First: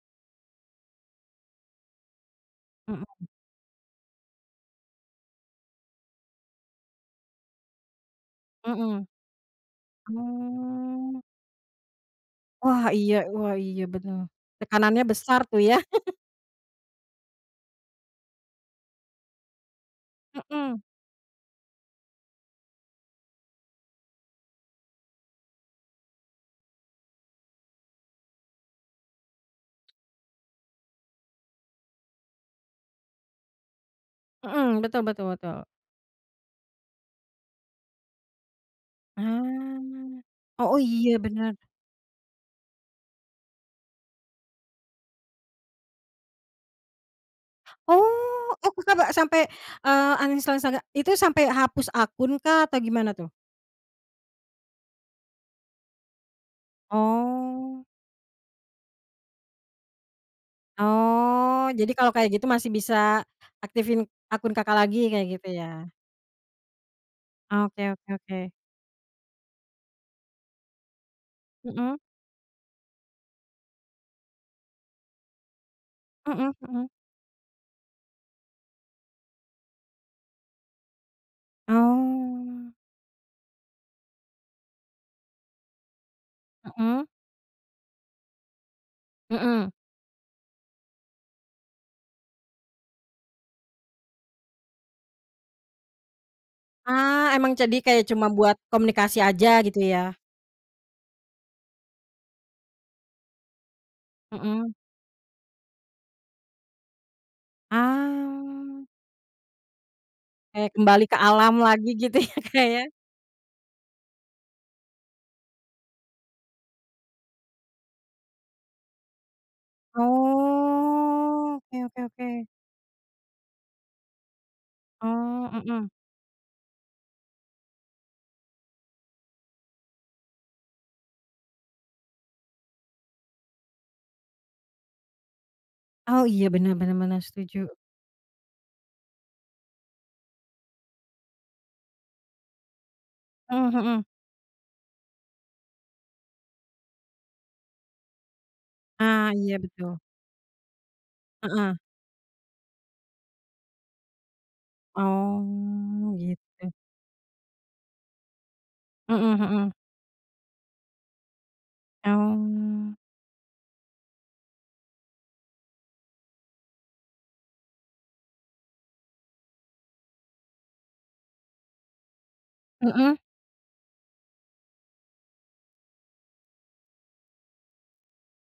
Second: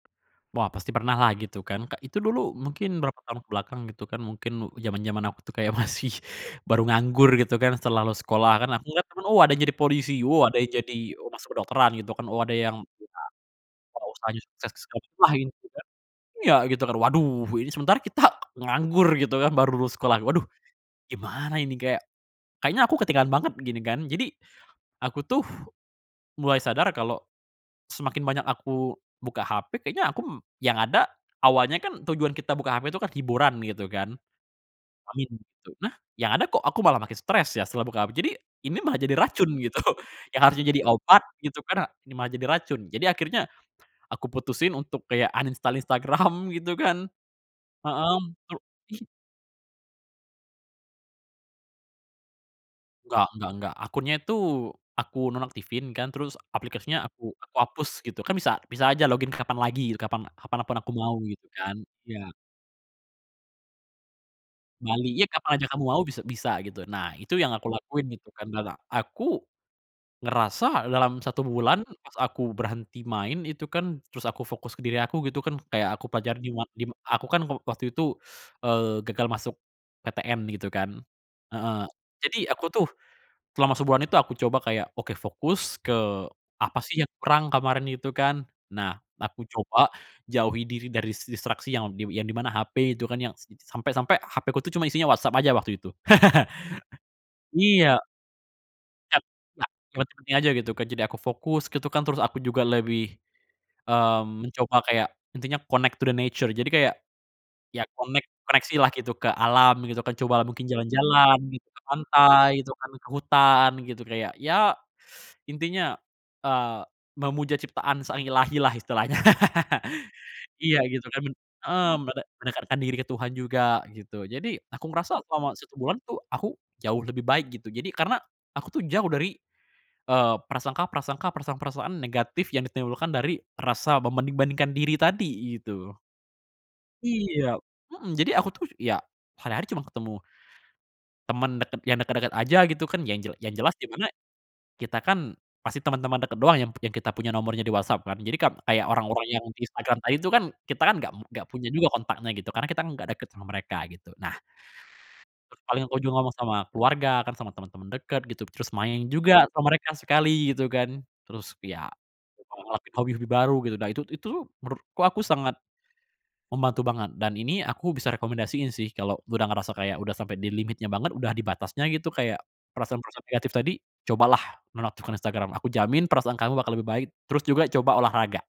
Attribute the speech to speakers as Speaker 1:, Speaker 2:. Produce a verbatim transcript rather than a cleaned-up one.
Speaker 1: Wah pasti pernah lah gitu kan, ka itu dulu mungkin berapa
Speaker 2: Mhm.
Speaker 1: tahun ke belakang gitu kan. Mungkin mu jaman jaman aku tuh kayak masih baru nganggur gitu kan, setelah lulus sekolah. Kan aku inget
Speaker 2: Mhm.
Speaker 1: kan oh ada yang jadi polisi, oh ada yang jadi,
Speaker 2: Mmm.
Speaker 1: oh masuk kedokteran gitu kan, oh ada yang
Speaker 2: Wah iya wah iya
Speaker 1: [unintelligible] oh,
Speaker 2: benar.
Speaker 1: usahanya sukses
Speaker 2: Tekanannya
Speaker 1: segalanya, wah
Speaker 2: besar
Speaker 1: ini
Speaker 2: tuh, ya.
Speaker 1: juga iya gitu kan, waduh ini sementara kita nganggur gitu kan, baru lulus sekolah, "Waduh
Speaker 2: Mhm.
Speaker 1: gimana ini? Kayak, kayaknya aku ketinggalan banget," gini kan. Jadi, aku tuh mulai sadar kalau semakin banyak aku buka HP kayaknya aku m yang ada awalnya kan tujuan kita buka HP tuh kan hiburan gitu kan.
Speaker 2: Mhm, betul betul
Speaker 1: [unintelligible]
Speaker 2: betul.
Speaker 1: Eh, yang ada kok aku malah makin stres ya setelah buka HP. Jadi, ini malah jadi racun, gitu.
Speaker 2: Ah,
Speaker 1: Yang harusnya
Speaker 2: oh
Speaker 1: jadi
Speaker 2: iya
Speaker 1: obat
Speaker 2: benar.
Speaker 1: gitu kan, a ini malah jadi racun. Jadi akhirnya aku putusin untuk kayak uninstall Instagram gitu kan
Speaker 2: Oh.
Speaker 1: heeh.
Speaker 2: Oh, Kakak ba
Speaker 1: [unintelligible]
Speaker 2: sampai, eee, uninstall instaga itu sampai hapus akun kah atau gimana
Speaker 1: Nggak
Speaker 2: tuh?
Speaker 1: nggak nggak. Akun nya itu, aku nonaktifin kan, terus aplikasinya aku, aku
Speaker 2: Oh.
Speaker 1: hapus, gitu. Kan bisa bisa aja login kapan lagi, gitu. Kapan-kapan aku mau gitu
Speaker 2: Oh,
Speaker 1: kan
Speaker 2: Jadi kalau
Speaker 1: iya.
Speaker 2: kayak gitu masih bisa aktifin akun Kakak, lagi
Speaker 1: Kembali.
Speaker 2: kayak
Speaker 1: Ya
Speaker 2: gitu
Speaker 1: kapan aja kamu
Speaker 2: ya?
Speaker 1: mau bis bisa gitu. Nah, itu yang aku
Speaker 2: Oke
Speaker 1: lakuin
Speaker 2: oke
Speaker 1: gitu kan
Speaker 2: oke.
Speaker 1: da la aku ngerasa dalam satu bulan,
Speaker 2: Mhm.
Speaker 1: pas aku berhenti main itu kan, terus aku fokus ke diri aku gitu kan kayak aku pelajar
Speaker 2: Mhm
Speaker 1: dima
Speaker 2: mhm.
Speaker 1: dima aku kan waktu itu, eee, gagal masuk PTN gitu kan heeh. Jadi, aku
Speaker 2: Oh.
Speaker 1: tuh selama sebulan itu, aku coba kayak, oke fokus ke apa sih
Speaker 2: Mhm.
Speaker 1: yang kurang kemarin itu kan. Nah, aku
Speaker 2: Mhm.
Speaker 1: coba jauhi diri dari dis distraksi yang di yang di mana, HP itu kan yang s sampe sampe HP ku tuh, cuma isinya WhatsApp aja waktu itu.
Speaker 2: Ah, emang jadi
Speaker 1: Iya.
Speaker 2: kayak cuma buat komunikasi
Speaker 1: [unintelligible]
Speaker 2: aja gitu
Speaker 1: Nggak.
Speaker 2: ya?
Speaker 1: Aja gitu kan, jadi aku fokus gitu kan, terus aku juga lebih, mmm,
Speaker 2: Mhm.
Speaker 1: mencoba kayak intinya connect to the nature, jadi kayak ya connect, koneksi
Speaker 2: Ah.
Speaker 1: lah gitu ke alam gitu kan. Cobalah mungkin
Speaker 2: Kayak kembali ke
Speaker 1: jalan-jalan
Speaker 2: alam
Speaker 1: gitu ke
Speaker 2: lagi gitu ya,
Speaker 1: pantai
Speaker 2: Kak,
Speaker 1: gitu
Speaker 2: ya.
Speaker 1: kan, ke hutan gitu kayak ya intinya, eee, memuja ciptaan sang Illahi lah istilahnya. Iya gitu kan, mend
Speaker 2: Oh, oke
Speaker 1: eee
Speaker 2: oke
Speaker 1: mende
Speaker 2: oke.
Speaker 1: mendekatkan diri ke Tuhan juga, gitu. Jadi aku
Speaker 2: Oh,
Speaker 1: merasa selama satu
Speaker 2: mmm.
Speaker 1: bulan tuh aku jauh lebih baik, gitu. Jadi, karena aku tuh jauh dari, eee, prasangka-prasangka, perasaan-perasaan negatif yang ditimbulkan dari rasa membanding bandingkan diri tadi, gitu.
Speaker 2: Oh, iya. Benar benar benar,
Speaker 1: Iya
Speaker 2: setuju.
Speaker 1: mhm, jadi aku tuh ya, hari hari cuma ketemu teman deket yang deket-deket aja gitu kan, yang jel yang jelas
Speaker 2: Mhm,
Speaker 1: di
Speaker 2: hmm.
Speaker 1: mana kita kan pasti teman-teman deket doang yang kita punya nomornya di WhatsApp kan. Jadi kan, kayak orang-orang
Speaker 2: Ah,
Speaker 1: yang
Speaker 2: iya
Speaker 1: di Instagram
Speaker 2: betul.
Speaker 1: tadi itu kan, kita kan enggak mu enggak punya
Speaker 2: Heeh.
Speaker 1: juga kontaknya gitu, karena kita enggak deket sama mereka gitu. Nah, paling aku juga
Speaker 2: Oh,
Speaker 1: ngomong sama
Speaker 2: gitu.
Speaker 1: keluarga, kan sama temen temen deket gitu, terus main
Speaker 2: Mhm
Speaker 1: juga
Speaker 2: mhm.
Speaker 1: sama mereka sekali gitu kan. Terus ya,
Speaker 2: Oh.
Speaker 1: ngelakuin hobi-hobi baru gitu, nah itu itu menurutku aku sangat membantu banget. Dan ini aku bisa rekomendasiin sih, kalo udah ngerasa kayak, udah sampe di limitnya banget, udah di batasnya gitu, kayak perasaan
Speaker 2: Mhm.
Speaker 1: perasaan negatif tadi, cobalah menonaktifkan Instagram. Aku jamin perasaan kamu bakal lebih baik. Terus juga coba olahraga.